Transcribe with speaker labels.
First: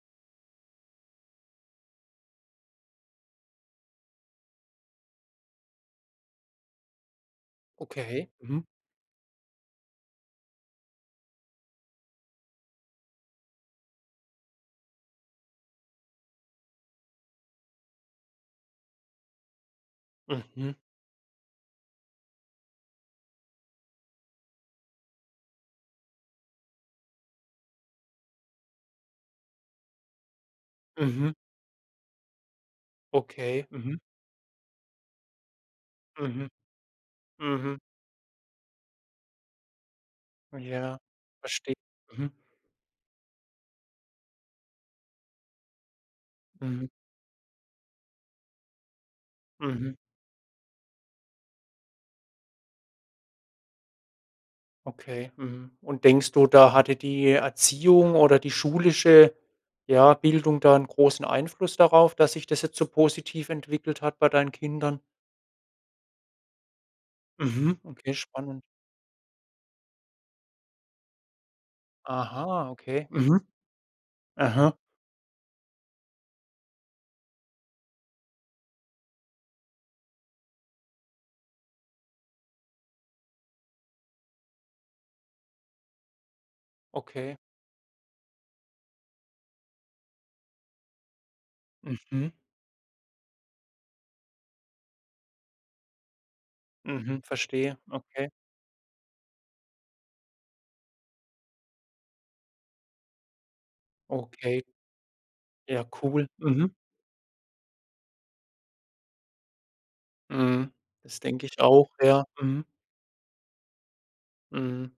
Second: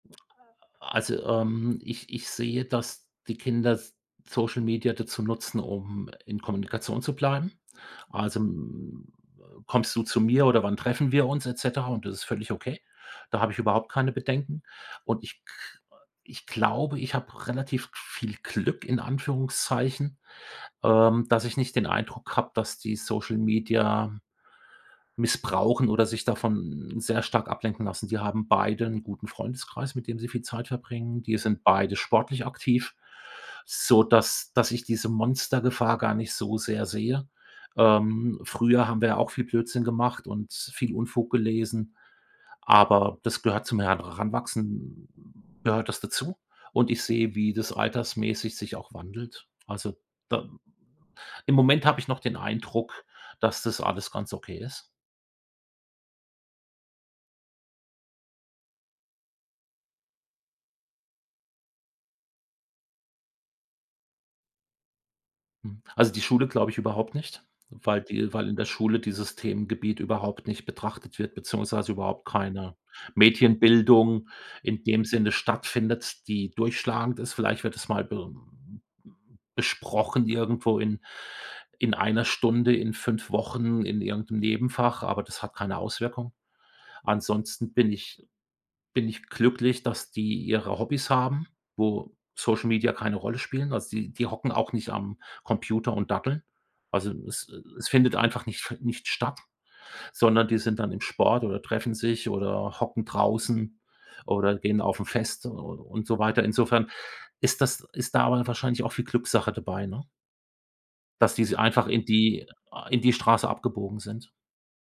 Speaker 1: Also, ähm, ich ich sehe, dass die Kinder S Social Media dazu nutzen, um in Kommunikation zu bleiben.
Speaker 2: Okay,
Speaker 1: Also,
Speaker 2: mhm.
Speaker 1: mm, äh: „Kommst du zu mir oder wann treffen wir uns“, et cetera? Und das ist völlig okay. Da habe ich überhaupt keine Bedenken. Und ich k ich glaube, ich habe relativ viel Glück in Anführungszeichen,
Speaker 2: Mhm.
Speaker 1: ähm, dass ich nicht den Eindruck habe, dass die Social Media missbrauchen oder sich davon sehr stark ablenken lassen. Die haben beide 'n guten Freundeskreis, mit dem sie viel Zeit verbringen.
Speaker 2: Mhm.
Speaker 1: Die sind beide sportlich aktiv,
Speaker 2: Okay, mhm.
Speaker 1: sodass dass ich diese Monstergefahr gar nicht
Speaker 2: Mhm.
Speaker 1: so sehr sehe.
Speaker 2: Mhm.
Speaker 1: Ähm, früher haben wir ja auch viel Blödsinn gemacht und viel
Speaker 2: Ja,
Speaker 1: Unfug
Speaker 2: verstehe,
Speaker 1: gelesen,
Speaker 2: mhm.
Speaker 1: aber das gehört zum Heranwachsen gehört das dazu.
Speaker 2: Mhm.
Speaker 1: Und ich sehe, wie das altersmäßig sich auch wandelt.
Speaker 2: Mhm.
Speaker 1: Also, da Im Moment habe ich noch den Eindruck, dass das alles ganz okay ist.
Speaker 2: Okay, mhm. Und denkst du, da hatte die Erziehung oder die schulische, ja, Bildung da 'n großen Einfluss darauf, dass sich das jetzt so positiv entwickelt hat bei deinen Kindern?
Speaker 1: Mhm. Also, die Schule glaube ich überhaupt nicht,
Speaker 2: Mhm,
Speaker 1: weil
Speaker 2: okay,
Speaker 1: die weil in
Speaker 2: spannend.
Speaker 1: der Schule dieses Themengebiet überhaupt nicht betrachtet wird beziehungsweise überhaupt
Speaker 2: Aha,
Speaker 1: keine
Speaker 2: okay. Mhm.
Speaker 1: Medienbildung
Speaker 2: Mhm.
Speaker 1: in dem Sinne stattfindet, die durchschlagend ist. Vielleicht wird es mal be besprochen irgendwo in in 1 Stunde, in 5 Wochen, in irgend 'nem Nebenfach, aber das hat keine Auswirkung.
Speaker 2: Okay.
Speaker 1: Ansonsten bin ich bin ich glücklich, dass die ihre Hobbys haben, wo
Speaker 2: Mhm.
Speaker 1: Social Media keine Rolle spielen. Also, die die hocken auch nicht am Computer und daddeln. Also, es
Speaker 2: Mhm,verstehe,
Speaker 1: es findet
Speaker 2: okay.
Speaker 1: einfach nicht fe nicht statt, sondern die sind dann im Sport oder treffen sich oder hocken draußen oder
Speaker 2: Okay.
Speaker 1: gehen auf 'n Fest u
Speaker 2: Ja,
Speaker 1: und so
Speaker 2: cool,
Speaker 1: weiter.
Speaker 2: mhm.
Speaker 1: Insofern ist das ist da aber wahrscheinlich auch viel Glückssache dabei, ne
Speaker 2: Mhm. Das
Speaker 1: dass die
Speaker 2: denke
Speaker 1: se äh,
Speaker 2: ich
Speaker 1: einfach
Speaker 2: auch,
Speaker 1: in
Speaker 2: ja,
Speaker 1: die
Speaker 2: mhm.
Speaker 1: in die Straße abgebogen sind.
Speaker 2: Mhm.